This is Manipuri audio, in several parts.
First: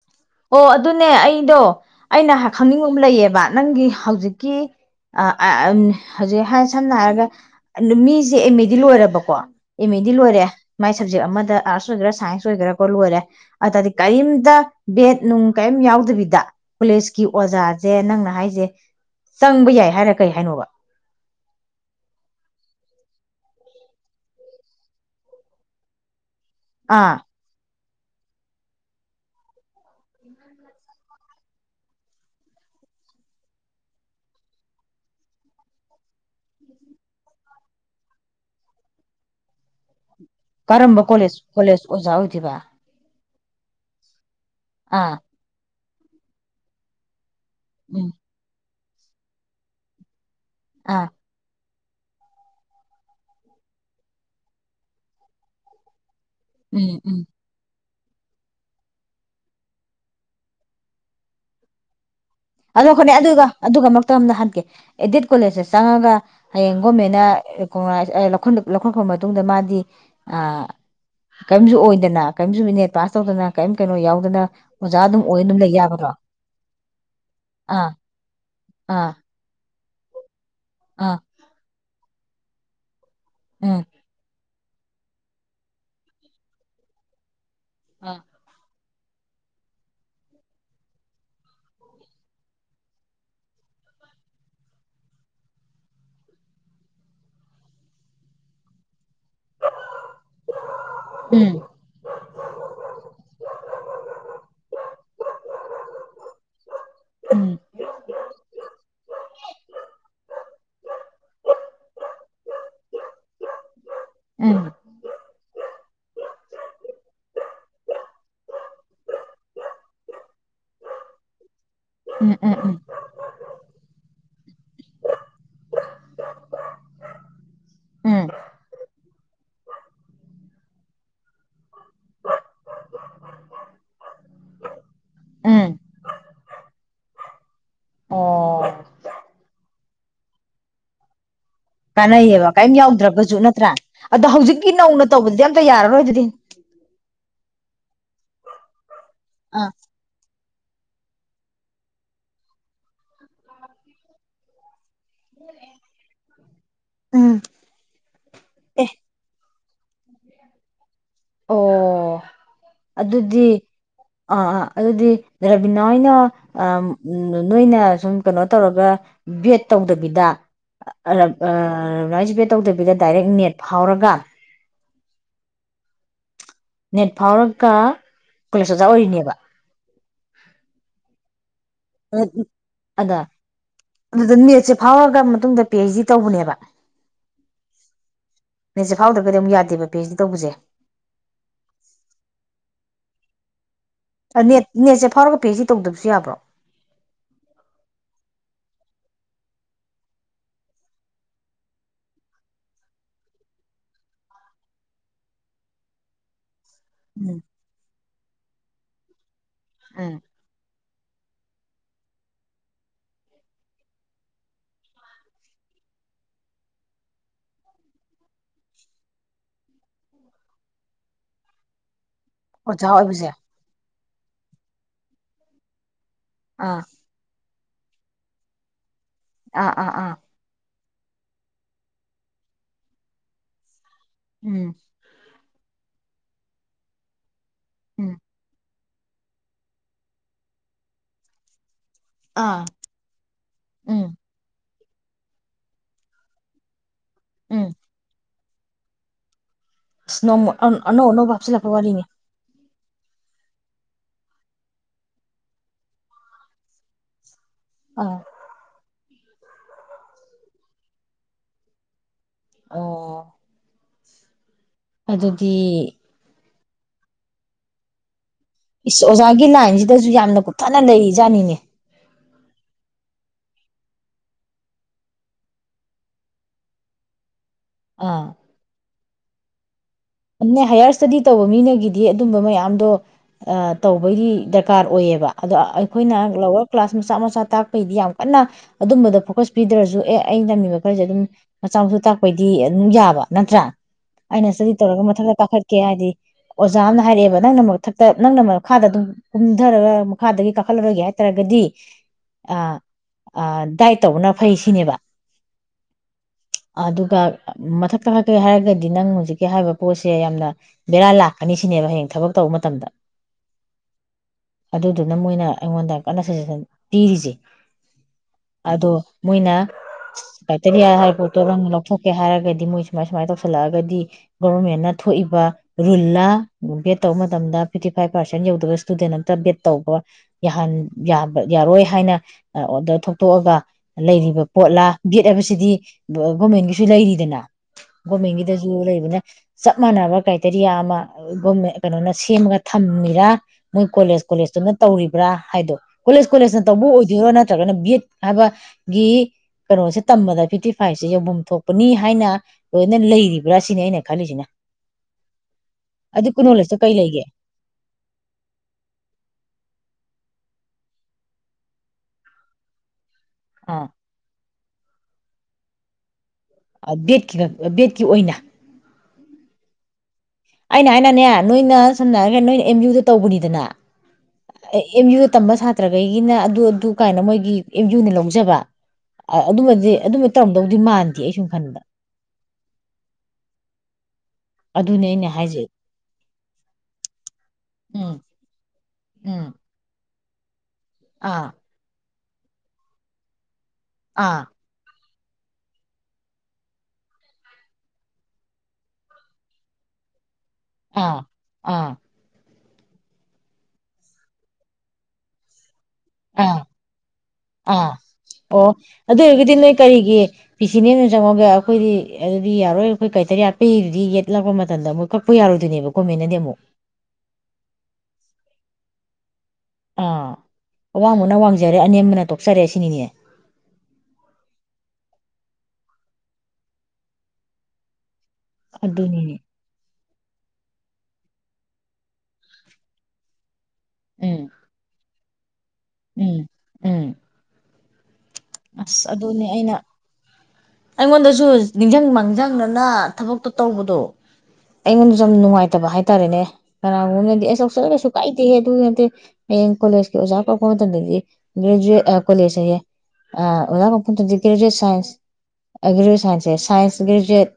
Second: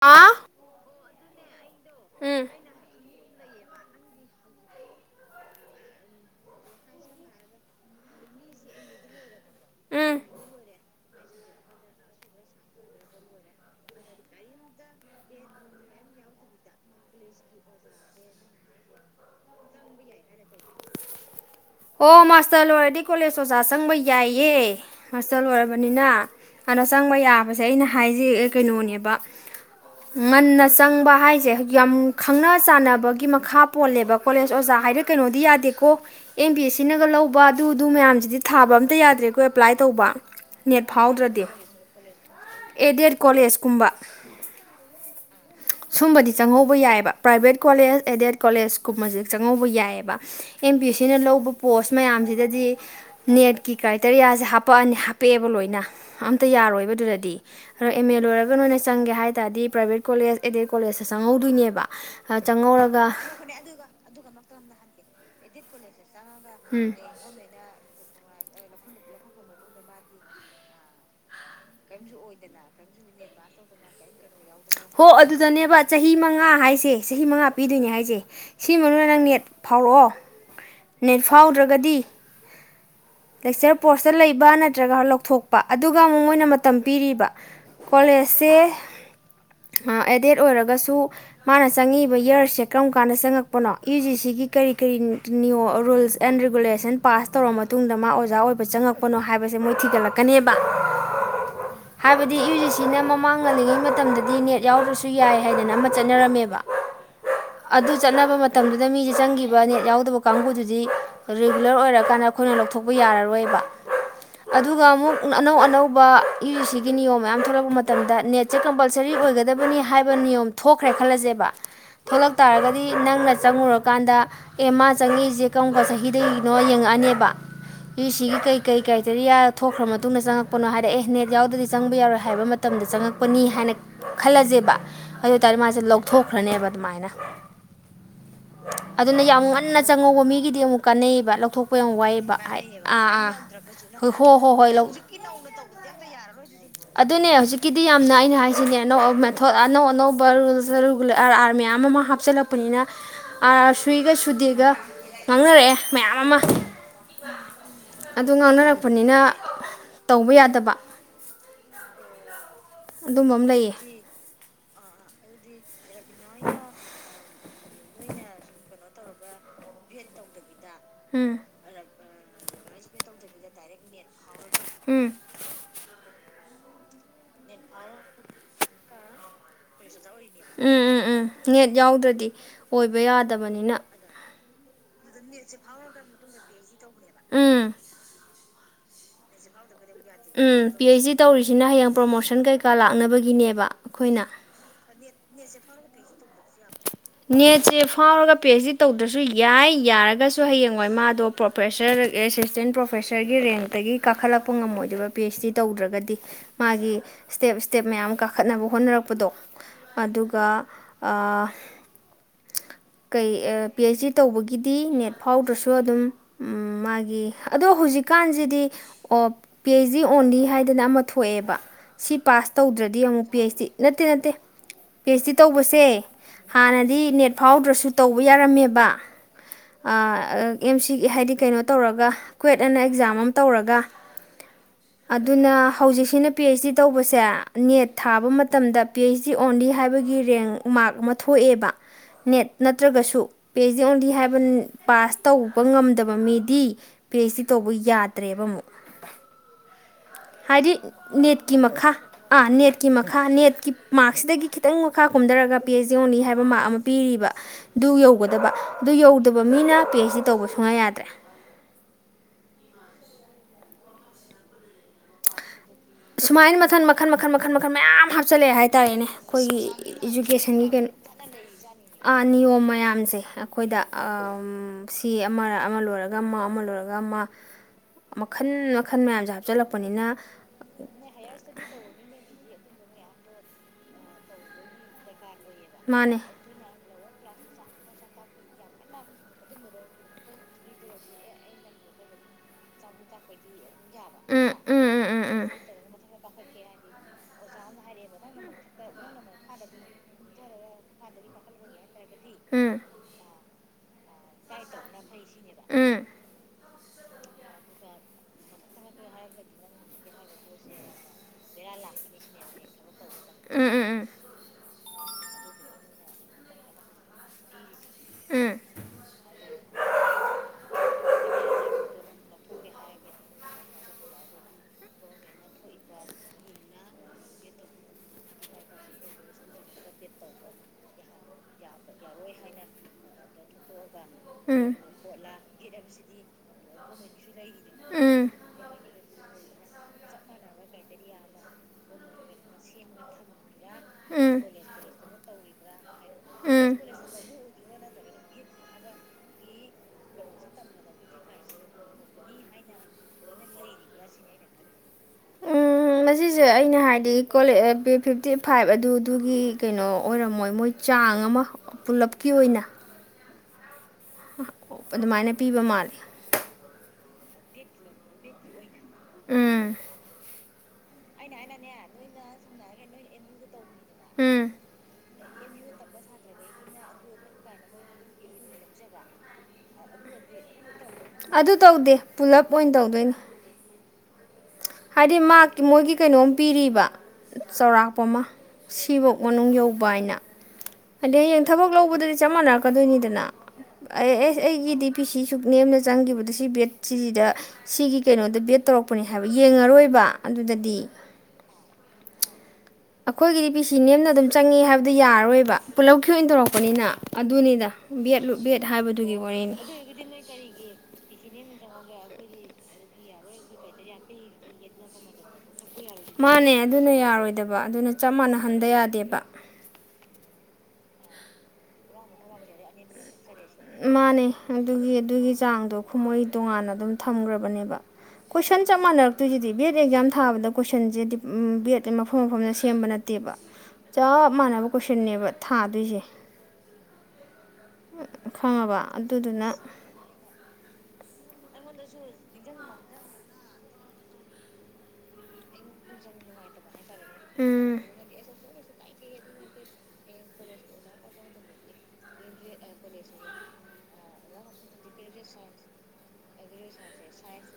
ꯑꯥ ꯑꯣ ꯑꯗꯨꯅꯦ ꯑꯩꯗꯣ ꯑꯩꯅ ꯎꯝ ꯈꯪꯅꯤꯡꯕ ꯑꯃ ꯂꯩꯌꯦꯕ ꯅꯪꯒꯤ ꯍꯧꯖꯤꯛꯀꯤ ꯑ ꯑ ꯍꯧꯖꯤꯛ ꯍꯥꯏ ꯁꯝꯅ ꯍꯥꯏꯔꯒ ꯃꯤꯁꯦ ꯑꯦꯝ ꯑꯦꯗꯤ ꯂꯣꯏꯔꯕꯀꯣ ꯑꯦꯝ ꯑꯦꯗꯤ ꯎꯝ ꯂꯣꯏꯔꯦ ꯃꯥꯏ ꯁꯕꯖꯦꯛ ꯑꯃ ꯗ ꯑꯥꯔꯠꯁ ꯑꯣꯏꯒꯦꯔꯥ ꯁꯥꯏꯟꯁ ꯑꯣꯏꯒꯦꯔꯥ ꯀꯣ ꯂꯣꯏꯔꯦ ꯑꯗꯨꯇꯥꯒꯗꯤ ꯀꯔꯤꯝꯇ ꯕꯦꯠ ꯅꯨꯡ ꯀꯔꯤꯝ ꯌꯥꯎꯗꯕꯤꯗ ꯀꯣꯂꯦꯖꯀꯤ ꯑꯣꯖꯥꯁꯦ ꯅꯪꯅ ꯍꯥꯏꯁꯦ ꯆꯪꯕ ꯌꯥꯏ ꯍꯥꯏꯔ ꯀꯩ ꯍꯥꯏꯅꯣꯕ ꯑꯣ ꯃꯥꯁꯇꯔ ꯂꯣꯏꯔꯗꯤ ꯀꯣꯂꯦꯖ ꯑꯣꯖꯥ ꯆꯪꯕ ꯌꯥꯏꯌꯦ ꯃꯁꯇꯔ ꯂꯣꯏꯔꯕꯅꯤꯅ ꯑꯅ ꯑꯥ ꯆꯪꯕ ꯌꯥꯕ ꯑꯩꯅ ꯍꯥꯏꯁꯦ ꯑꯦ ꯀꯩꯅꯣꯅꯦꯕ ꯉꯟꯅ ꯆꯪꯕ ꯍꯥꯏꯁꯦ ꯌꯥꯝ ꯈꯪꯅ ꯆꯥꯟꯅꯕꯒꯤ ꯃꯈꯥ ꯄꯣꯜꯂꯦꯕ ꯀꯣꯂꯦꯖ ꯑꯣꯖꯥ ꯍꯥꯏꯔꯦ ꯀꯩꯅꯣꯗꯤ ꯌꯥꯗꯦꯀꯣ ꯑꯦꯝ ꯄꯤ ꯑꯦꯁ ꯁꯤꯅꯒ ꯂꯧꯕ ꯑꯗꯨ ꯑꯗꯨ ꯃꯌꯥꯝꯁꯤꯗꯤ ꯊꯥꯕ ꯑꯝꯇ ꯌꯥꯗ꯭ꯔꯦꯀꯣ ꯑꯦꯄ꯭ꯂꯥꯏ ꯇꯧꯕ ꯅꯦꯠ ꯀꯔꯝꯕ ꯀꯣꯂꯦꯁ ꯐꯥꯎꯗ꯭ꯔꯗꯤ ꯀꯣꯂꯦꯁ ꯑꯣꯖꯥ ꯗꯤꯕ ꯑꯦꯗꯦꯠ ꯀꯣꯂꯦꯖꯀꯨꯝꯕ ꯑꯥ ꯁꯨꯝꯕꯗꯤ ꯆꯪꯍꯧꯕ ꯌꯥꯏꯑꯕ private college um aided college ꯀꯨꯝꯕꯁꯦ ꯆꯪꯍꯧꯕ ꯌꯥꯏꯑꯕ ꯑꯦꯝ ꯕꯤ ꯑꯦꯁ ꯑꯥ ꯁꯤꯅ ꯂꯧꯕ ꯄꯣꯁ ꯃꯌꯥꯝꯁꯤꯗꯗꯤ ꯅꯦꯠꯀꯤ ꯀ꯭ꯔꯥꯏꯇꯦꯔꯤꯌꯥꯁꯦ ꯍꯥꯄꯛꯑꯅꯤ ꯍꯥꯄꯛꯑꯦꯕ ꯂꯣꯏꯅ ꯑꯝꯇ ꯎꯝ ꯎꯝ ꯌꯥꯔꯣꯏꯕꯗꯨꯗꯗꯤ ꯑꯗꯣ ꯑꯦꯝ ꯑꯦ ꯂꯣꯏꯔꯒ ꯅꯣꯏꯅ ꯆꯪꯒꯦ ꯍꯥꯏꯕ ꯇꯥꯔꯗꯤ ꯄ꯭ꯔꯥꯏꯚꯦꯠ ꯀꯣꯂꯦꯖ ꯑꯦꯗꯦꯠ ꯀꯣꯂꯦꯖꯇ ꯆꯪꯍꯧꯗꯣꯏꯅꯦꯕ ꯑ ꯆꯪꯍꯧꯔꯒ ꯑꯗꯨꯈꯠꯅꯦ ꯑꯗꯨꯒ ꯑꯗꯨꯒ ꯃꯔꯛꯇ ꯑꯃꯗ ꯍꯟꯀꯦ ꯑꯦꯗꯤꯠ ꯀꯣꯂꯦꯁꯦ ꯁꯉꯒ ꯌꯦꯉꯣ ꯃꯦꯟꯅ ꯂꯧ ꯂꯧꯈꯠꯈ꯭ꯔꯕ ꯃꯇꯨꯡꯗ ꯃꯥꯗꯤ ꯀꯔꯤꯝꯁꯨ ꯑꯣꯏꯗꯅ ꯀꯔꯤꯝꯁꯨ ꯃꯤꯅꯦꯠ ꯇꯧꯗꯅ ꯀꯩꯝ ꯀꯩꯅꯣ ꯌꯥꯎꯗꯅ ꯑꯣꯖꯥ ꯍꯣ ꯑꯗꯨꯝ ꯑꯣꯏ ꯑꯗꯨꯝ ꯂꯩ ꯑꯗꯨꯗꯅꯦꯕ ꯆꯍꯤ ꯌꯥꯒꯗ꯭ꯔꯣ ꯃꯉꯥ ꯍꯥꯏꯁꯦ ꯆꯍꯤ ꯃꯉꯥ ꯑꯥ ꯄꯤꯗꯣꯏꯅꯦ ꯍꯥꯏꯁꯦ ꯁꯤ ꯑꯥ ꯃꯅꯨꯡꯗꯅ ꯅꯪ ꯅꯦꯠ ꯐꯥꯎꯔꯛꯑꯣ ꯑꯥ ꯅꯦꯔꯐꯥꯎꯗ꯭ꯔꯒꯗꯤ ꯂꯦꯛꯆꯔ ꯎꯝ ꯄꯣꯔꯁꯇ ꯂꯩꯕ ꯅꯠꯇ꯭ꯔꯒ ꯂꯧꯊꯣꯛꯄ ꯑꯗꯨꯒ ꯑꯃꯨꯛ ꯃꯣꯏꯅ ꯃꯇꯝ ꯄꯤꯔꯤꯕ ꯀꯂꯦꯖꯦ ꯑꯦꯗꯦꯠ ꯑꯣꯏꯔꯒꯁꯨ ꯃꯥꯅ ꯆꯪꯉꯤꯏꯕ ꯌꯔꯁꯁꯦ ꯀꯔꯝ ꯀꯥꯟꯗ ꯆꯪꯉꯛꯄꯅꯣ ꯌꯨ ꯖꯤ ꯁꯤꯒꯤ ꯀꯔꯤ ꯀꯔꯤ ꯔꯨꯜꯁ ꯑꯦꯟ ꯔꯤꯒꯨꯂꯦꯁꯟ ꯄꯥꯁ ꯇꯧꯔ ꯃꯇꯨꯡ ꯃꯇꯨꯡꯗ ꯃꯥ ꯑꯣꯖꯥ ꯑꯣꯏꯕ ꯆꯪꯉꯛꯄ ꯊꯣꯛꯄꯅꯣ ꯍꯥꯏꯕꯁꯦ ꯃꯣꯏ ꯊꯤꯒꯠꯂꯛꯀꯅꯦꯕ ꯍꯥꯏꯕꯗꯤ ꯌꯨ ꯖꯤ ꯁꯤꯅ ꯃꯃꯥꯡ ꯉꯜꯂꯤꯉꯩ ꯃꯇꯝꯗꯗꯤ ꯅꯦꯠ ꯌꯥꯎꯔꯁꯨ ꯁꯨ ꯌꯥꯏ ꯍꯥꯏꯗꯅ ꯑꯃ ꯆꯠꯅꯔꯝꯃꯦꯕ ꯎꯝ ꯑꯗꯨ ꯆꯠꯅꯕ ꯃꯇꯝꯗꯨꯗ ꯃꯤꯁꯦ ꯆꯪꯈꯤꯕ ꯅꯦꯠ ꯌꯥꯎꯗꯕ ꯀꯥꯡꯕꯨꯗꯨ ꯗꯤ ꯔꯤꯒꯨꯂꯔ ꯑꯣꯏꯔꯀꯥꯟꯗ ꯑꯩꯈꯣꯏꯅ ꯂꯧꯊꯣꯛꯄ ꯌꯥꯔꯔꯣꯏꯕ ꯎꯝ ꯑꯗꯨꯒ ꯑꯃꯨꯛ ꯑꯅꯧ ꯑꯅꯧꯕ ꯏꯨ ꯌꯨ ꯁꯤꯒꯤ ꯅꯤꯌꯣꯝ ꯃꯌꯥꯝ ꯊꯣꯛꯂꯛꯄ ꯃꯇꯝꯗ ꯅꯦꯠꯁꯦ ꯀꯝꯄꯜꯁꯔꯤ ꯑꯣꯏꯒꯗꯕꯅꯤ ꯍꯥꯏꯕ ꯅꯤꯌꯣꯝ ꯊꯣꯛꯈ꯭ꯔꯦ ꯈꯜꯂꯁꯦꯕ ꯊꯣꯛꯂꯛ ꯎꯝ ꯎꯝ ꯎꯝ ꯇꯥꯔꯒꯗꯤ ꯅꯪꯅ ꯆꯪꯉꯨꯔꯀꯥꯟꯗ ꯑꯦ ꯃꯥ ꯆꯪꯉꯛꯏꯁꯦ ꯀꯔꯝꯕ ꯆꯍꯤꯗꯒꯤꯅꯣ ꯌꯦꯡꯉꯛꯑꯅꯦꯕ ꯏ ꯎꯝ ꯎꯝ ꯁꯤꯒꯤ ꯀꯩ ꯀꯩ ꯀꯩ ꯆꯦ ꯔꯤꯌꯥ ꯊꯣꯛꯈ꯭ꯔ ꯃꯇꯨꯡꯗ ꯆꯪꯉꯛꯄꯅꯣ ꯍꯥꯏꯗꯤ ꯑꯦ ꯅꯦꯠ ꯌꯥꯎꯗ꯭ꯔꯗꯤ ꯆꯪꯕ ꯌꯥꯔꯣꯏ ꯍꯥꯏꯕ ꯃꯇꯝꯗ ꯆꯪꯉꯛꯄꯅꯤ ꯍꯥꯏꯅ ꯈꯜꯂꯁꯦꯕ ꯑꯗꯨ ꯑꯣꯏ ꯇꯥꯔꯗꯤ ꯎꯝ ꯃꯥꯁꯦ ꯂꯧꯊꯣꯛꯈ꯭ꯔꯅꯦꯕ ꯑꯗꯨꯃꯥꯏꯅ ꯑꯣ ꯑꯗꯨꯅ ꯌꯥꯝ ꯉꯟꯅ ꯆꯪꯉꯧꯕ ꯃꯤꯒꯤꯗꯤ ꯑꯃꯨꯛ ꯀꯥꯟꯅꯩꯌꯦꯕ ꯊꯣꯛꯄ ꯌꯥꯝ ꯋꯥꯏ ꯌꯦꯕ ꯀꯩꯝ ꯌꯥꯎꯗ꯭ꯔꯒꯁꯨ ꯅꯠꯇ꯭ꯔꯥ ꯑꯗꯣ ꯍꯣ ꯍꯧꯖꯤꯛꯀꯤ ꯍꯣꯏ ꯂꯧ ꯅꯧꯅ ꯇꯧꯕꯗꯤ ꯑꯝꯇ ꯌꯥꯔꯔꯣꯏ ꯑꯗꯨꯗꯤ ꯑꯗꯨꯅꯦ ꯍꯧꯖꯤꯛꯀꯤꯗꯤ ꯌꯥꯝꯅ ꯑꯩꯅ ꯍꯥꯏꯁꯤꯅꯦ ꯑꯅ ꯃꯦꯊꫭꯗ ꯑꯥ ꯑꯅꯧ ꯑꯅꯧꯕ ꯔꯨꯜꯁ ꯑꯥꯔ ꯑꯥꯔ ꯃꯌꯥꯝ ꯑꯃ ꯍꯥꯞꯆꯤꯜꯂꯛꯄꯅꯤꯅ ꯑꯥꯔ ꯑꯥꯔ ꯁꯨꯏꯒ ꯁꯨꯗꯦꯒ ꯉꯥꯡꯅꯔꯛꯑꯦ ꯃꯌꯥꯝ ꯑꯃ ꯎꯝ ꯑꯗꯨ ꯑꯦ ꯉꯥꯡꯅꯔꯛꯄꯅꯤꯅ ꯇꯧꯕ ꯌꯥꯗꯕ ꯑꯣ ꯑꯗꯨꯝꯕ ꯑꯃ ꯑꯗꯨꯗꯤ ꯂꯩꯌꯦ ꯑꯥ ꯑꯥ ꯑꯗꯨꯗꯤ ꯂꯩꯔꯕꯤ ꯅꯣꯏꯅ ꯑꯝ ꯎꯝ ꯅꯣꯏꯅ ꯁꯨꯝ ꯀꯩꯅꯣ ꯇꯧꯔꯒ ꯕꯦꯠ ꯇꯧꯗꯕꯤꯗ ꯑꯔꯞ ꯎꯝ ꯑꯔ ꯂꯥꯏꯟꯁꯤꯖꯤ ꯄꯦ ꯇꯧꯗꯕꯤꯗ ꯗꯥꯏꯔꯦꯛ ꯅꯦꯠ ꯐꯥꯎꯔꯒ ꯎꯝ ꯅꯦꯠ ꯐꯥꯎꯔꯒ ꯀꯣꯂꯦꯖ ꯑꯣꯖꯥ ꯑꯣꯏꯔꯤꯅꯦꯕ ꯎꯝ ꯎꯝ ꯎꯝ ꯅꯦꯠ ꯌꯥꯎꯗ꯭ꯔꯗꯤ ꯑꯣꯏꯕ ꯑꯗ ꯌꯥꯗꯕꯅꯤꯅ ꯑꯗꯨꯗ ꯅꯦꯠꯁꯦ ꯐꯥꯎꯔꯒ ꯃꯇꯨꯡꯗ ꯄꯤ ꯍꯩꯁ ꯗꯤ ꯇꯧꯕꯅꯦꯕ ꯎꯝ ꯅꯦꯠꯁꯦ ꯐꯥꯎꯗ꯭ꯔꯒꯗꯤ ꯑꯃꯨꯛ ꯌꯥꯗꯦꯕ ꯄꯤ ꯑꯩꯆ ꯗꯤ ꯇꯧꯕꯁꯦ ꯎꯝ ꯄꯤ ꯑꯩꯆ ꯗꯤ ꯇꯧꯔꯤꯁꯤꯅ ꯍꯌꯦꯡ ꯄ꯭ꯔꯃꯣꯁꯟ ꯀꯩꯀꯥ ꯂꯥꯛꯅꯕꯒꯤꯅꯦꯕ ꯋꯥ ꯑ ꯅꯦꯠ ꯅꯦꯠꯁꯦ ꯐꯥꯎꯔꯒ ꯄꯦ ꯍꯩꯁ ꯗꯤ ꯇꯧꯗꯕꯁꯨ ꯌꯥꯕ꯭ꯔꯣ ꯅꯦꯠꯁꯦ ꯐꯥꯎꯔꯒ ꯄꯤ ꯑꯩꯆ ꯗꯤ ꯇꯧꯗ꯭ꯔꯁꯨ ꯌꯥꯏ ꯌꯥꯔꯒꯁꯨ ꯍꯌꯦꯡꯋꯥꯣꯏ ꯃꯥꯗꯣ ꯄ꯭ꯔꯣꯐꯦꯁꯔ ꯑꯦꯁꯤꯁꯇꯦꯟ ꯄ꯭ꯔꯣꯐꯦꯁꯔꯒꯤ ꯔꯦꯡꯇꯒꯤ ꯀꯥꯈꯠꯂꯛꯄ ꯉꯝꯃꯣꯏꯗꯕ ꯄꯤ ꯑꯩꯆ ꯗꯤ ꯇꯧꯗ꯭ꯔꯒꯗꯤ ꯃꯥꯒꯤ ꯎꯝ ꯁ꯭ꯇꯦꯞ ꯁ꯭ꯇꯦꯞ ꯃꯌꯥꯝ ꯀꯥ ꯈꯠꯅꯕ ꯍꯣꯠꯅꯔꯛꯄꯗꯣ ꯎꯝ ꯑꯗꯨꯒ ꯑꯥ ꯀꯩ ꯄꯤ ꯑꯩꯆ ꯗꯤ ꯇꯧꯕꯒꯤꯗꯤ ꯅꯦꯠ ꯐꯥꯎꯗ꯭ꯔꯁꯨ ꯑꯗꯨꯝ ꯃꯥꯒꯤ ꯑꯗꯣ ꯍꯧꯖꯤꯛꯀꯥꯟꯁꯤꯗꯤ ꯑꫭ ꯄꯤ ꯑꯩꯆ ꯗꯤ ꯑꯣꯟꯂꯤ ꯍꯥꯏꯗꯅ ꯑꯃ ꯊꯣꯛꯑꯦꯕ ꯁꯤ ꯄꯥꯁ ꯑꯣꯖꯥ ꯇꯧꯗ꯭ꯔꯗꯤ ꯑꯣꯏꯕꯁꯦ ꯑꯃꯨꯛ ꯄꯤ ꯑꯩꯆ ꯗꯤ ꯅꯠꯇꯦ ꯅꯦ ꯄꯤ ꯑꯩꯆ ꯗꯤ ꯇꯧꯕꯁꯦ ꯑꯥ ꯍꯥꯟꯅꯗꯤ ꯅꯦꯠ ꯐꯥꯎꯗ꯭ꯔꯁꯨ ꯁꯨ ꯇꯧꯕ ꯌꯥꯔꯝꯃꯦꯕ ꯑꯥ ꯑꯥ ꯑ ꯑ ꯑꯥ ꯑꯦꯝ ꯁꯤꯒꯤ ꯍꯥꯏꯗꯤ ꯀꯩꯅꯣ ꯇꯧꯔꯒ ꯀ꯭ꯋꯦꯠ ꯑꯅ ꯑꯦꯛꯖꯥꯝ ꯑꯃ ꯇꯧꯔꯒ ꯎꯝ ꯑꯗꯨꯅ ꯍꯧꯖꯤꯛꯁꯤꯅ ꯄꯤ ꯑꯩꯆ ꯗꯤ ꯇꯧꯕꯁꯦ ꯅꯦꯠ ꯎꯝ ꯊꯥꯕ ꯃꯇꯝꯗ ꯄꯤ ꯑꯩꯆ ꯗꯤ ꯑꯣꯟꯂꯤ ꯍꯥꯏꯕꯒꯤ ꯔꯦꯡ ꯃꯥꯛꯃ ꯊꯣꯛꯑꯦꯕ ꯅꯦꯠ ꯑꯥ ꯅꯠꯇ꯭ꯔꯒꯁꯨ ꯄꯦꯁꯗꯤ ꯑꯣꯡꯂꯤ ꯎꯝ ꯍꯥꯏꯕ ꯄꯥꯁ ꯇꯧꯕ ꯉꯝꯗꯕ ꯃꯤꯗꯤ ꯄꯦꯁꯤ ꯇꯧꯕ ꯎꯝ ꯌꯥꯗ꯭ꯔꯦꯕ ꯑꯃꯨꯛ ꯅꯧꯃꯨꯛ ꯍꯥꯏꯗꯤ ꯑꯟ ꯑꯅꯧ ꯑꯅꯧꯕ ꯍꯞꯆꯜꯂꯛꯄꯩ ꯋꯥꯔꯤꯅꯤ ꯀꯤ ꯃꯈꯥ ꯅꯦꯠꯀꯤ ꯃꯥꯔꯛꯁꯤꯗꯒꯤ ꯈꯤꯇꯪ ꯃꯈꯥ ꯀꯣꯝꯊꯔꯒ ꯄꯤ ꯑꯩꯆ ꯗ ꯑꯣꯅꯤ ꯍꯥꯏꯕ ꯃꯥꯔꯛ ꯑꯃ ꯄꯤꯔꯤꯕ ꯑꯗꯨ ꯑꯥ ꯌꯧꯒꯗꯕ ꯑꯗꯨ ꯌꯧ ꯗꯕ ꯃꯤꯅ ꯄꯤ ꯑꯩꯩꯆ ꯗꯤ ꯇꯧꯕ ꯁꯨꯡꯌꯥ ꯌꯥꯗ꯭ꯔꯦ ꯑꯣ ꯑꯗꯨꯗꯤ ꯃꯈꯟ ꯃꯈꯜ ꯃꯈꯜ ꯃꯈꯜ ꯃꯈꯜ ꯃꯌꯥꯝ ꯍꯞ ꯀꯨꯞꯆꯜꯂꯛꯑꯦ ꯏꯁ ꯍꯥꯏꯇꯥꯔꯦꯅꯦ ꯑꯣꯖꯥꯒꯤ ꯑꯩꯈꯣꯏꯒꯤ ꯂꯥꯏꯟꯁꯤꯗꯁꯨ ꯌꯥꯝꯅ ꯏꯖꯨꯀꯦꯁꯟꯒꯤ ꯀꯨꯞꯊꯅ ꯀꯩꯅꯣ ꯂꯩꯔꯤꯖꯥꯠꯅꯤꯅꯦ ꯑ ꯅꯤꯌꯣꯝ ꯃꯌꯥꯝꯁꯦ ꯑꯩꯈꯣꯏꯗ ꯁꯤ ꯑꯃ ꯑꯃ ꯂꯣꯏꯔꯒ ꯑꯃ ꯑꯃ ꯂꯣꯏꯔꯒ ꯑꯃ ꯃꯈꯟ ꯃꯈꯟ ꯃꯌꯥꯝꯖꯦ ꯆꯂꯣ ꯍꯥꯏꯌꯥꯔ ꯏꯁꯇꯗꯤ ꯇꯧꯕ ꯃꯤꯅꯒꯤꯗꯤ ꯑꯗꯨꯝꯕ ꯃꯌꯥꯝ ꯑꯝꯗꯣ ꯑꯥ ꯇꯧꯕꯩꯗꯤ ꯗꯔꯀꯥꯔ ꯑꯣꯏꯌꯦꯕ ꯑꯗꯣ ꯑꯩꯈꯣꯏꯅ ꯃꯥꯅꯦ ꯂꯋꯔ ꯀ꯭ꯂꯥꯁ ꯃꯆꯥ ꯃꯆꯥ ꯇꯥꯛꯄꯩꯗꯤ ꯌꯥꯝ ꯀꯟꯅ ꯑꯗꯨꯝꯕꯗ ꯐꯣꯀꯁ ꯄꯤꯗ꯭ꯔꯁꯨ ꯑꯦ ꯑꯩꯩꯅ ꯇꯝꯃꯤꯕ ꯈꯔꯁꯦ ꯑꯗꯨꯝ ꯃꯆꯥ ꯃꯁꯨ ꯇꯥꯛꯄꯩꯗꯤ ꯑꯗꯨꯝ ꯌꯥꯕ ꯅꯠꯇ꯭ꯔꯥ ꯎꯝ ꯑꯩꯅꯁꯤꯗ ꯎꯝ ꯇꯧꯔꯒ ꯎꯝ ꯃꯊꯛꯇ ꯎꯝ ꯀꯥꯈꯠꯀꯦ ꯍꯥꯏꯗꯤ ꯑꯣꯖꯥ ꯑꯃꯅ ꯍꯥꯏꯔꯛꯑꯦꯕ ꯅꯪꯅ ꯃꯊꯛꯇ ꯅꯪꯅ ꯃꯈꯥꯗ ꯑꯗꯨꯝ ꯀꯨꯝꯊꯔꯒ ꯃꯈꯥꯗꯒꯤ ꯀꯥꯈꯠꯂꯔꯣꯏꯒꯦ ꯍꯥꯏꯇꯥꯔꯒꯗꯤ ꯍꯝ ꯑ ꯗꯥꯏꯑꯦꯠ ꯇꯧꯕꯅ ꯐꯩ ꯁꯤꯅꯦꯕ ꯎꯝ ꯑꯗꯨꯒ ꯃꯊꯛꯇꯈꯛꯀꯦ ꯍꯥꯏꯔꯒꯗꯤ ꯅꯪ ꯍꯧꯖꯤꯛ ꯀꯦ ꯍꯥꯏꯕ ꯄꯣꯠꯁꯦ ꯌꯥꯝꯅ ꯕꯦꯔꯥ ꯂꯥꯛꯀꯅꯤ ꯁꯤꯅꯦꯕ ꯍꯌꯦꯡ ꯊꯕꯛ ꯇꯧꯕ ꯃꯇꯝꯗ ꯎꯝ ꯎꯝ ꯎꯝ ꯑꯗꯨꯗꯨꯅ ꯃꯣꯏꯅ ꯑꯩꯉꯣꯟꯗ ꯀꯟꯅ ꯁꯖꯦꯁꯟ ꯄꯤꯔꯤꯖꯦ ꯑꯗꯣ ꯃꯣꯏꯅ ꯀꯥꯏꯇꯔꯤꯌꯥ ꯍꯥꯏ ꯄꯣꯠꯇꯣ ꯅꯪ ꯂꯧꯊꯣꯛꯀꯦ ꯍꯥꯏꯔꯒꯗꯤ ꯃꯣꯏ ꯁꯨꯃꯥꯏ ꯁꯨꯃꯥꯏ ꯇꯧ ꯁꯜꯂꯑꯒꯗꯤ ꯒꯣꯕꯔꯃꯦꯟꯅ ꯊꯣꯛꯏꯕ ꯔꯨꯜꯂ ꯕꯦꯠ ꯇꯧꯕ ꯃꯇꯝꯗ ꯐꯤꯞꯇꯤ ꯐꯥꯏꯚ ꯄꯥꯔꯁꯦꯟ ꯌꯧꯗꯕ ꯏꯁꯇꯨꯗꯦꯟ ꯑꯝꯇ ꯕꯦꯠ ꯇꯧꯕ ꯌꯥꯍꯟ ꯌꯥꯕ ꯌꯥꯔꯣꯏ ꯍꯥꯏꯅ ꯑꯣꯔꯗꯔ ꯊꯣꯛꯇꯣꯛꯑꯒ ꯂꯩꯔꯤꯕ ꯄꯣꯠꯂꯥ ꯕꯦꯠ ꯍꯥꯏꯕꯁꯤꯗꯤꯕꫭ ꯒꯣꯔꯃꯦꯟꯒꯤꯁꯨ ꯂꯩꯔꯤꯗꯅ ꯒꯣꯔꯃꯦꯟꯒꯤꯗꯁꯨ ꯂꯩꯕꯅ ꯆꯞ ꯃꯥꯟꯅꯕ ꯀ꯭ꯔꯥꯏꯇꯦꯔꯤꯌꯥ ꯑꯃ ꯒꫭꯃꯦꯟ ꯑ ꯀꯩꯅꯣꯅ ꯁꯦꯝꯃ ꯊꯝꯃꯤꯔꯥ ꯃꯣꯏ ꯎꯝ ꯀꯣꯂꯦꯖ ꯎꯝ ꯀꯣꯂꯦꯖꯇꯨꯅꯒ ꯇꯧꯔꯤꯕ꯭ꯔꯥ ꯍꯥꯏꯗꯣ ꯀꯣꯂꯦꯖ ꯀꯣꯂꯦꯖꯅ ꯎꯝ ꯇꯧꯕ ꯑꯣꯏꯗꯣꯏꯔꫭ ꯅꯠꯇ꯭ꯔꯒ ꯕꯤ ꯑꯦꯠ ꯍꯥꯏꯕ ꯒꯤ ꯀꯩꯅꯣꯁꯦ ꯇꯝꯕꯗ ꯐꯤꯞꯇꯤ ꯐꯥꯏꯚꯁꯦ ꯌꯧꯐꯝ ꯊꯣꯛꯄꯅꯤ ꯍꯥꯏꯅ ꯂꯣꯏꯅ ꯂꯩꯔꯤꯕ꯭ꯔꯥ ꯁꯤ ꯅꯤ ꯑꯩꯅ ꯈꯜꯂꯤꯁꯤꯅ ꯎꯝ ꯑꯗꯨ ꯃꯁꯤꯁꯦ ꯅꯣꯂꯦꯖꯇꯣ ꯑꯩꯅ ꯀꯩ ꯍꯥꯏꯗꯤ ꯂꯩꯒꯦ ꯀꯣꯂꯦ ꯑ ꯐꯤꯐꯇꯤ ꯐꯥꯏꯚ ꯑꯗꯨ ꯑꯗꯨꯒꯤ ꯀꯩꯅꯣ ꯑꯣꯏꯔꯝꯃꯣꯏ ꯃꯣꯏ ꯆꯥꯡ ꯑꯃ ꯄꯨꯂꯞꯀꯤ ꯑꯣꯏꯅ ꯑꯥ ꯑꯣ ꯑꯗꯨꯃꯥꯏꯅ ꯄꯤꯕ ꯃꯥꯂꯦ ꯑ ꯕꯦꯠꯀꯤ ꯕꯦꯠꯀꯤ ꯑꯣꯏꯅ ꯎꯝ ꯑꯩꯅ ꯍꯥꯏꯅꯅꯦ ꯅꯣꯏꯅ ꯁꯝꯅ ꯍꯥꯏꯔꯒ ꯅꯣꯏꯅ ꯑꯦꯝ ꯌꯨꯗ ꯇꯧꯕꯅꯤꯗꯅ ꯎꯝ ꯑ ꯑꯦꯝ ꯌꯨ ꯇꯝꯕ ꯁꯥꯇ꯭ꯔꯈꯩꯒꯤꯅ ꯑꯗꯨ ꯑꯗꯨ ꯀꯥꯏꯅ ꯃꯣꯏꯒꯤ ꯑꯦꯝ ꯌꯨꯅ ꯂꯧꯖꯕ ꯑꯗꯨꯃꯗꯤ ꯑꯗꯨꯕ ꯇꯧꯔꯝꯗꯧ ꯑꯗꯨ ꯇꯧꯗꯦ ꯄꯨꯂꯞ ꯑꯣꯏꯅ ꯇꯧꯗꯣꯏꯅꯣ ꯑꯗꯨꯅꯦ ꯍꯥꯏꯗꯤ ꯑꯩꯅ ꯃꯥꯛꯀꯤ ꯍꯥꯏꯁꯦ ꯃꯣꯏꯒꯤ ꯀꯩꯅꯣꯝ ꯄꯤꯔꯤꯕ ꯆꯥꯎꯔꯥꯛꯄ ꯎꯝ ꯑꯃ ꯁꯤꯐꯧ ꯎꯝ ꯃꯅꯨꯡ ꯌꯧꯕ ꯍꯥꯏꯅ ꯑꯗꯩ ꯍꯌꯦꯡ ꯑꯥ ꯊꯕꯛ ꯂꯧꯕꯗꯗꯤ ꯆꯞ ꯃꯥꯟꯅꯔꯛꯀꯗꯣꯏꯅꯤꯗꯅ ꯑꯦ ꯑꯦ ꯑꯩ ꯑꯥ ꯑꯩꯒꯤꯗꯤ ꯄꯤ ꯁꯤ ꯁꯨꯛ ꯅꯦꯝꯅ ꯆꯪꯈꯤꯕꯗꯨ ꯁꯤ ꯕꯦꯠ ꯁꯤꯁꯤꯗ ꯁꯤꯒꯤ ꯀꯩꯅꯣꯗ ꯕꯦꯠ ꯇꯧꯔꯛꯄꯅꯤ ꯍꯥꯏꯕ ꯌꯦꯡꯉꯔꯣꯏꯕ ꯑꯗꯨꯗꯗꯤ ꯑꯥ ꯑꯥ ꯑꯈꯣꯏꯒꯤꯗꯤ ꯄꯤ ꯁꯤ ꯅꯦꯝꯅ ꯑꯗꯨꯝ ꯆꯪꯉꯦ ꯍꯥꯏꯕꯗ ꯌꯥꯔꯔꯣꯏꯕ ꯄꯨꯂꯞꯀꯤ ꯑꯣꯏꯅ ꯑꯥ ꯇꯧꯔꯛꯄꯅꯤꯅ ꯑꯗꯨꯅꯤꯗ ꯑꯥ ꯕꯦꯠ ꯕꯦꯠ ꯑꯣ ꯍꯥꯏꯕꯗꯨꯒꯤ ꯑꯗꯨ ꯑꯣꯏꯔꯒꯗꯤ ꯋꯥꯔꯤꯅꯤ ꯅꫭꯏ ꯀꯔꯤꯒꯤ ꯄꯤꯁꯤ ꯅꯦꯝꯅ ꯆꯪꯉꯒꯦ ꯑꯈꯣꯏꯗꯤ ꯑꯗꯨꯗꯤ ꯌꯥꯔꯣꯏ ꯑꯩꯈꯣꯏ ꯀꯥꯏꯇꯔꯤꯌꯥ ꯄꯤꯔꯤꯗꯨꯗꯤ ꯌꯦꯠꯂꯛꯄ ꯃꯇꯝꯗ ꯃꯣꯏ ꯀꯛꯄ ꯌꯥꯔꯣꯏ ꯃꯥꯅꯦ ꯑꯗꯨꯅ ꯌꯥꯔꯣꯏꯗꯕ ꯑꯗꯨꯅ ꯆꯞ ꯃꯥꯟꯅꯍꯟꯗ ꯌꯥꯗꯦꯕ ꯑꯥ ꯑꯋꯥꯡꯕꯅ ꯋꯥꯡꯖꯔꯦ ꯑꯅꯦꯝꯕꯅ ꯇꯣꯛꯆꯔꯦ ꯁꯤꯅꯤꯅꯦ ꯃꯥꯅꯦ ꯑꯗꯨꯒꯤ ꯑꯗꯨꯒꯤ ꯆꯥꯡꯗꯣ ꯈꯨꯃꫭꯏꯒꯤ ꯇꯣꯉꯥꯟꯅ ꯑꯗꯨꯝ ꯊꯝꯈ꯭ꯔꯕꯅꯦꯕ ꯀꯣꯏꯁꯟ ꯆꯞ ꯑꯗꯨꯅꯤꯅꯦ ꯃꯥꯟꯅꯔꯛꯇꯣꯏꯁꯤꯗꯤ ꯕꯤ ꯑꯦꯠ ꯑꯦꯛꯖꯥꯝ ꯊꯥꯕꯗ ꯀꯣꯏꯁꯟꯁꯦ ꯗꯤ ꯎꯝ ꯕꯤ ꯑꯦꯠ ꯎꯝ ꯃꯐꯝ ꯃꯐꯝꯗ ꯁꯦꯝꯕ ꯅꯠꯇꯦꯕ ꯆꯞ ꯎꯝ ꯃꯥꯟꯅꯕ ꯀꯣꯏꯁꯟꯅꯦꯕ ꯊꯥꯗꯣꯏꯁꯦ ꯎꯝ ꯎꯝ [unintelligible] ꯈꯪꯉꯕ ꯑꯁ ꯑꯗꯨꯅꯦ ꯑꯗꯨꯗꯨꯅ ꯑꯩꯅ ꯑꯩꯉꯣꯟꯗꯁꯨ ꯅꯤꯡꯁꯤꯡ ꯃꯥꯡꯖꯪꯅꯅ ꯊꯕꯛꯇꯣ ꯇꯧꯕꯗꯣ ꯑꯩꯉꯣꯟꯗꯁꯨ ꯌꯥꯝ ꯅꯨꯡꯉꯥꯏꯇꯕ ꯍꯥꯏꯇꯥꯔꯦꯅꯦ ꯀꯅꯥꯒꯨꯝꯕꯅꯗꯤ ꯑꯁꯛ ꯎꯝ ꯀꯩꯁꯨ ꯀꯥꯏꯗꯦ ꯏ ꯍꯦ ꯑꯗꯨꯒꯤ ꯅꯠꯇꯦ ꯍꯌꯦꯡ ꯀꯣꯂꯦꯖꯀꯤ ꯑꯣꯖꯥ ꯀꯧꯔꯛꯄ ꯃꯇꯝꯗꯗꯤ ꯒ꯭ꯔꯦꯖꯨꯑꯦꯠ ꯑ ꯀꯣꯂꯦꯖꯁꯑꯌꯦ ꯑ ꯑꯣꯖꯥ ꯀꯧꯔꯛꯄ ꯃꯇꯝꯗꯗꯤ ꯒ꯭ꯔꯦꯖꯨꯑꯦꯠ ꯁꯥꯏꯟꯁ ꯑꯩꯒ꯭ꯔꯦꯖꯋ ꯁꯥꯏꯟꯁꯦ ꯁꯥꯏꯟꯁ ꯒ꯭ꯔꯦꯖꯨꯋꯦꯠ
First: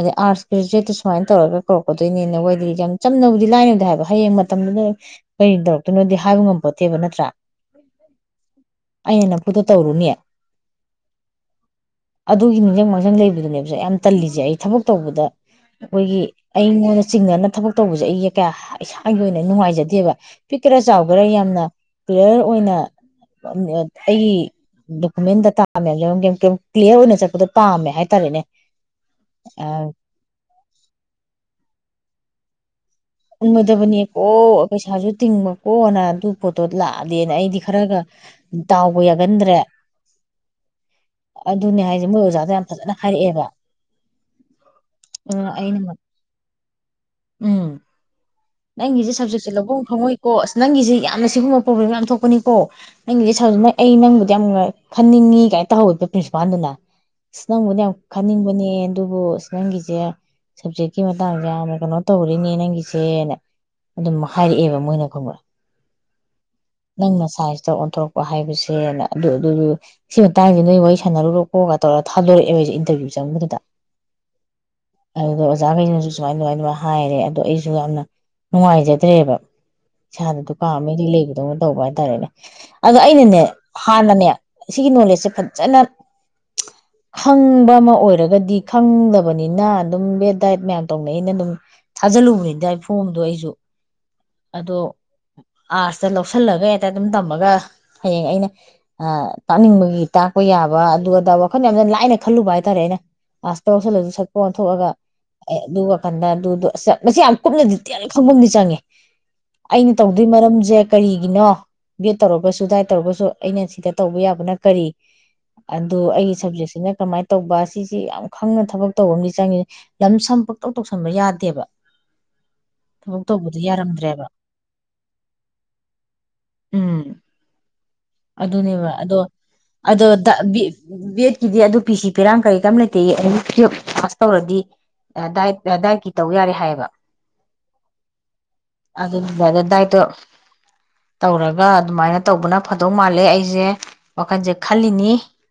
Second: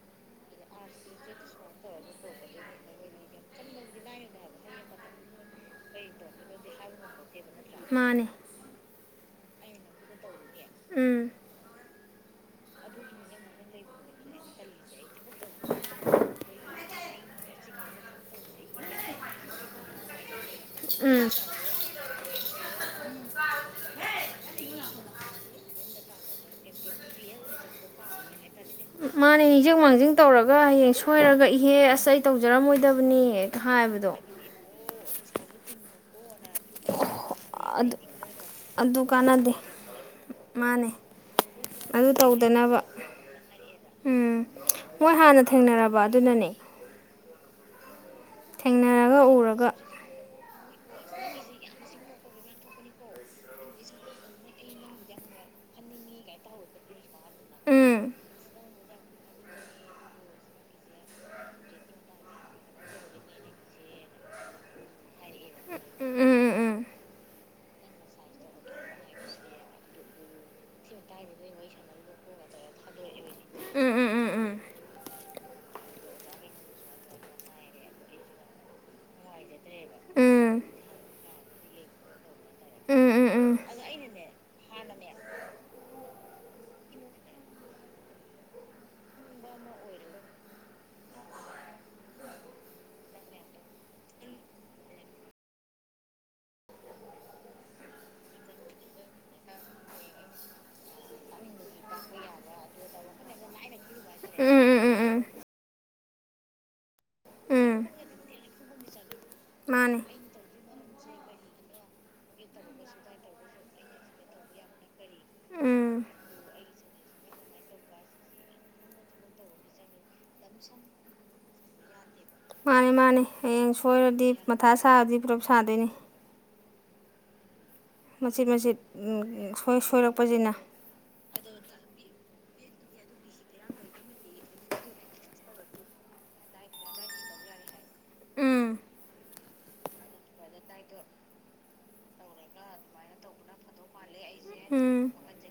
ꯑꯗ ꯑꯥꯔꯠꯁ ꯒ꯭ꯔꯦꯖꯨꯋꯌꯦꯠꯇ ꯁꯨꯃꯥꯏꯅ ꯇꯧꯔꯒ ꯀꯧꯔꯛꯀꯗꯣꯏꯅꯦꯅ ꯋꯥꯏꯗꯤ ꯌꯥꯝ ꯆꯝꯅꯕꯨꯗꯤ ꯂꯥꯏꯅꯕꯗꯤ ꯍꯥꯏꯕ ꯍꯌꯦꯡ ꯃꯇꯝꯗꯨꯗ ꯀꯔꯤ ꯇꯧꯔꯛꯇꯣꯏꯅꯣꯗꯤ ꯍꯥꯏꯕ ꯉꯝꯄꯣꯠꯇꯦꯕ ꯅꯠꯇ꯭ꯔꯥ ꯃꯥꯅꯦ ꯑꯩꯅ ꯅꯐꯨꯗ ꯇꯧꯔꯨꯅꯤ ꯎꯝ ꯑꯗꯨꯒꯤ ꯅꯤꯡꯖ ꯃꯥꯡꯖꯪ ꯂꯩꯕꯗꯨꯅꯦꯕꯁꯦ ꯌꯥꯝ ꯇꯜꯂꯤꯁꯦ ꯑꯩ ꯊꯕꯛ ꯇꯧꯕꯗ ꯑꯩꯈꯣꯏꯒꯤ ꯑꯩꯉꯣꯟꯗ ꯆꯤꯡꯅꯅ ꯊꯕꯛ ꯇꯧꯕꯁꯦ ꯑꯩꯁꯦ ꯀꯌꯥ ꯏꯁꯥꯒꯤ ꯑꯣꯏꯅ ꯑꯩ ꯅꯨꯡꯉꯥꯏꯖꯗꯦꯕ ꯄꯤꯛꯀꯦꯔꯥ ꯆꯥꯎꯒꯦꯔꯥ ꯎꯝ ꯌꯥꯝꯅ ꯀ꯭ꯂꯤꯌꯥꯔ ꯑꯣꯏꯅ ꯑꯩꯒꯤ ꯗꯣꯀꯨꯃꯦꯟ ꯗꯇꯥ ꯃꯌꯥꯝ ꯂꯩꯎꯔꯝꯒꯦ [unintelligible] ꯀ꯭ꯂꯤꯌꯥꯔ ꯑꯣꯏꯅ ꯆꯠꯄꯗ ꯄꯥꯝꯃꯦ ꯍꯥꯏꯇꯥꯔꯦꯅꯦ ꯃꯥꯅꯦ ꯏꯖꯤꯡ ꯃꯥꯡꯖꯤꯡ ꯇꯧꯔꯒ ꯍꯌꯦꯡ ꯁꯣꯏꯔꯒ ꯏꯍꯦ ꯑꯁ ꯑꯩ ꯇꯧꯖꯔꯝꯃꯣꯏꯗꯕ ꯎꯃꯣꯏꯗꯕꯨꯅꯤ ꯀꯣ ꯄꯩꯁꯥꯖꯨ ꯇꯤꯡꯃ ꯀꯣꯅ ꯄꯣꯠꯇꯣ ꯂꯥꯛꯑꯗꯦꯅ ꯑꯩꯗꯤ ꯑꯗꯨ ꯈꯔꯒ ꯗꯥꯎꯒ ꯑꯗꯨ ꯀꯥꯟꯅꯗꯦ ꯌꯥꯒꯟꯗ꯭ꯔꯦ ꯃꯥꯅꯦ ꯑꯗꯨꯅꯦ ꯍꯥꯏꯁꯦ ꯑꯗꯨ ꯃꯣꯏ ꯑꯣꯖꯥꯗ ꯌꯥꯝ ꯇꯧꯗꯅꯕ ꯐꯖꯅ ꯍꯥꯏꯔꯛꯑꯦꯕ ꯎꯝ ꯃꯣꯏ ꯍꯥꯟꯅ ꯎꯝ ꯑꯩꯅ ꯊꯦꯡꯅꯔꯕ ꯑꯗꯨꯅꯅꯦ ꯎꯝ ꯅꯪꯒꯤꯁꯦ ꯊꯦꯡꯅꯔꯒ ꯁꯞꯖꯦꯛꯁꯦ ꯎꯔꯒ ꯂꯧꯕꯝ ꯈꯪꯉꯣꯏꯀꯣ ꯑꯁ ꯅꯪꯒꯤꯁꯦ ꯌꯥꯝꯅ ꯁꯤꯒꯨꯝꯕ ꯄ꯭ꯔꯣꯕ꯭ꯂꯦꯝ ꯌꯥꯝ ꯊꯣꯛ ꯊꯣꯛꯄꯅꯤꯀꯣ ꯅꯪꯒꯤꯁꯦ ꯁ ꯑꯩ ꯅꯪꯕꯨꯗꯤ ꯌꯥꯝ ꯈꯟꯅꯤꯡꯉꯤ ꯀꯥꯏꯅ ꯇꯧꯍꯧꯋꯦꯕ ꯄ꯭ꯔꯤꯟꯁꯤꯄꯥꯜꯗꯨꯅ ꯑꯁ ꯅꯪꯕꯨꯗꯤ ꯌꯥꯝ ꯎꯝ ꯈꯟꯅꯤꯡꯕꯅꯦ ꯑꯗꯨꯕꯨ ꯑ ꯅꯪꯒꯤꯁꯦ ꯁꯕꯖꯦꯛꯀꯤ ꯃꯇꯥꯡꯁꯦ ꯌꯥꯝꯅ ꯀꯩꯅꯣ ꯇꯧꯔꯤꯅꯦ ꯅꯪꯒꯤꯁꯦꯅꯦ ꯑꯗꯨꯝ ꯍꯥꯏꯔꯛꯑꯦꯕ ꯃꯣꯏꯅ ꯈꯪꯕꯥ ꯎꯝ ꯎꯝ ꯎꯝ ꯎꯝ ꯎꯝ ꯎꯝ ꯎꯝ ꯎꯝ ꯎꯝ ꯎꯝ ꯎꯝ ꯎꯝ ꯅꯪꯅ ꯁꯥꯏꯟꯁꯇ ꯑꯣꯟꯊꯣꯔꯛꯄ ꯍꯥꯏꯕꯁꯦꯅ ꯑꯗꯨ ꯑꯗꯨ ꯁꯤ ꯃꯇꯥꯡꯁꯤ ꯅꯣꯏ ꯋꯥꯔꯤ ꯁꯥꯟꯅꯔꯨꯔꯣꯀꯣꯒ ꯇꯧꯔꯒ ꯊꯥꯗꯣꯔꯛꯑꯦꯕ ꯑꯩꯁꯦ ꯏꯟꯇꯔꯚꯤꯌꯨ ꯆꯪꯕꯗꯨꯗ ꯑꯗꯨꯗ ꯑꯣꯖꯥꯈꯩꯅꯁꯨ ꯁꯨꯃꯥꯏ ꯑꯗꯨꯃꯥꯏꯅ ꯍꯥꯏꯔꯦ ꯑꯗꯣ ꯑꯩꯁꯨ ꯌꯥꯝꯅ ꯅꯨꯡꯉꯥꯏꯖꯗ꯭ꯔꯦꯕ ꯏꯁꯥꯗ ꯗꯨꯀꯥ ꯑꯃ ꯏꯔꯤ ꯂꯩꯕꯗꯧꯅ ꯇꯧꯕ ꯍꯥꯏꯇꯥꯔꯦꯅꯦ ꯑꯗꯣ ꯑꯩꯅꯅꯦ ꯍꯥꯟꯅꯅꯦ ꯁꯤꯒꯤ ꯅꯣꯂꯦꯖꯁꯦ ꯐꯖꯅ ꯈꯪꯕ ꯑꯃ ꯑꯣꯏꯔꯒꯗꯤ ꯈꯪꯗꯕꯅꯤꯅ ꯑꯗꯨꯝ ꯕꯦꯠ ꯗꯥꯏꯠ ꯃꯌꯥꯝ ꯇꯧꯅꯩ ꯑꯩꯅ ꯑꯗꯨꯝ ꯊꯥꯖꯤꯜꯂꯨꯕꯅꯤ ꯗꯥꯏ ꯐꯣꯝꯗꯣ ꯑꯩ ꯑꯗꯣ ꯑꯥꯔꯠꯁꯇ ꯂꯧꯁꯜꯂꯒ ꯍꯦꯛꯇ ꯑꯗꯨꯝ ꯇꯝꯃꯒ ꯍꯌꯦꯡ ꯑꯩꯅ ꯇꯥꯛꯅꯤꯡꯕꯒꯤ ꯇꯥꯛꯄ ꯌꯥꯕ ꯑꯗꯨ ꯑꯗ ꯋꯥꯈꯜ ꯌꯥꯝꯅ ꯂꯥꯏꯅ ꯈꯜꯂꯨꯕ ꯍꯥꯏꯇꯥꯔꯦ ꯑꯩꯅ ꯑꯥꯔꯠꯁꯇ ꯂꯧꯁꯤꯜꯂꯁꯨ ꯁꯛꯄ ꯎꯝ ꯎꯝ ꯑꯣꯟꯊꯣꯛꯑꯒ ꯎꯝ ꯑꯗꯨ ꯋꯥꯈꯜꯗ ꯑꯗꯨꯗꯨ ꯃꯁꯤ ꯌꯥꯝ ꯀꯨꯞꯅ ꯎꯝ ꯗꯤꯇꯦꯜ ꯈꯪꯒꯝꯗꯤ ꯆꯪꯉꯦ ꯑꯩꯅ ꯃꯥꯅꯦ ꯇꯧꯗꯣꯏ ꯃꯔꯝꯁꯦ ꯀꯔꯤꯒꯤꯅꯣ ꯕꯤ ꯑꯦꯠ ꯇꯧꯔꯒꯁꯨ ꯗꯥꯏꯠ ꯇꯧꯔꯒꯁꯨ ꯑꯩꯅ ꯁꯤꯗ ꯇꯧꯕ ꯌꯥꯕꯅ ꯀꯔꯤ ꯑꯗꯨ ꯎꯝ ꯑꯩꯒꯤ ꯁꯞꯖꯦꯛꯁꯤꯅ ꯀꯃꯥꯏꯅ ꯇꯧꯕ ꯁꯤꯁꯤ ꯌꯥꯝ ꯈꯪꯅ ꯊꯕꯛ ꯇꯧꯕ ꯑꯃꯗꯤ ꯆꯪꯉꯤ ꯂꯝ ꯁꯝ ꯄꯛꯇꯧ ꯇꯧꯁꯟꯕ ꯌꯥꯗꯦꯕ ꯃꯥꯅꯤ ꯊꯕꯛ ꯃꯥꯅꯦ ꯇꯧꯕꯗꯨ ꯍꯌꯦꯡ ꯌꯥꯔꯝꯗ꯭ꯔꯦꯕ ꯁꯣꯏꯔꯗꯤ ꯃꯊꯥ ꯁꯥꯔꯗꯤ ꯄꯨꯂꯞ ꯁꯥꯗꯣꯏꯅꯤ ꯎꯝ ꯃꯆꯤꯠ ꯃꯆꯤꯠ ꯑꯗꯨꯅꯦꯕ ꯑꯗꯣ ꯁꯣꯏ ꯑꯗꯣ ꯗꯥ ꯁꯣꯏꯔꯛꯄꯁꯤꯅ ꯕꯦꯠ ꯕꯦꯠꯀꯤꯗꯤ ꯑꯗꯨ ꯄꯤꯁꯤ ꯄꯤꯔꯥꯡ ꯀꯔꯤ ꯀꯔꯝ ꯂꯩꯇꯦꯌꯦ ꯑꯦꯅꯤ ꯇꯨꯌꯦꯞ ꯄꯥꯁ ꯇꯧꯔꯗꯤ ꯗꯥꯏꯠ ꯗꯥꯏꯠꯀꯤ ꯇꯧ ꯌꯥꯔꯦ ꯍꯥꯏꯌꯦꯕ ꯎꯝ ꯑꯗꯨꯗꯨꯗ ꯗꯥꯏꯠꯇꯣ ꯇꯧꯔꯒ ꯑꯗꯨꯃꯥꯏꯅ ꯇꯧꯕꯅ ꯐꯗꯧ ꯃꯥꯜꯂꯦ ꯑꯩꯁꯦ ꯋꯥꯈꯜꯁꯦ ꯈꯜꯂꯤꯅꯤ ꯋꯥꯈꯜꯁꯦ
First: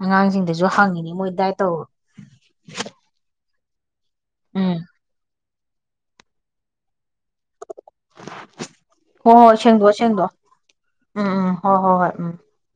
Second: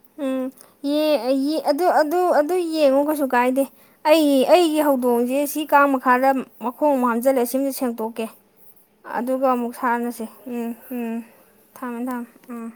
ꯑꯉꯥꯡꯁꯤꯡꯗꯁꯨ ꯍꯡꯉꯤ ꯑꯦ ꯑꯩꯒꯤ ꯑꯗꯨ ꯑꯗꯨ ꯑꯗꯨ ꯌꯦꯡꯉꯣ ꯀꯩꯁꯨ ꯀꯥꯏꯗꯦ ꯑꯩꯒꯤ ꯎꯝ ꯑꯩꯒꯤ ꯍꯧꯗꯣꯡꯁꯦ ꯁꯤ ꯀꯥ ꯃꯈꯥꯗ ꯃꯈꯣꯡꯥꯡ ꯍꯟꯖꯤꯜꯂꯦ ꯁꯤꯃꯁꯨ ꯁꯦꯡꯇꯣꯛꯀꯦ ꯍꯣꯏ ꯑꯗꯨꯒ ꯍꯣꯏ ꯑꯃꯨꯛ ꯁꯦꯡꯗꯣꯛꯑꯣ ꯁꯥꯔꯅꯁꯦ ꯁꯦꯡꯗꯣꯛꯑꯣ ꯎꯝ ꯎꯝ ꯊꯝꯃꯦ ꯊꯝꯃꯦ ꯎꯝ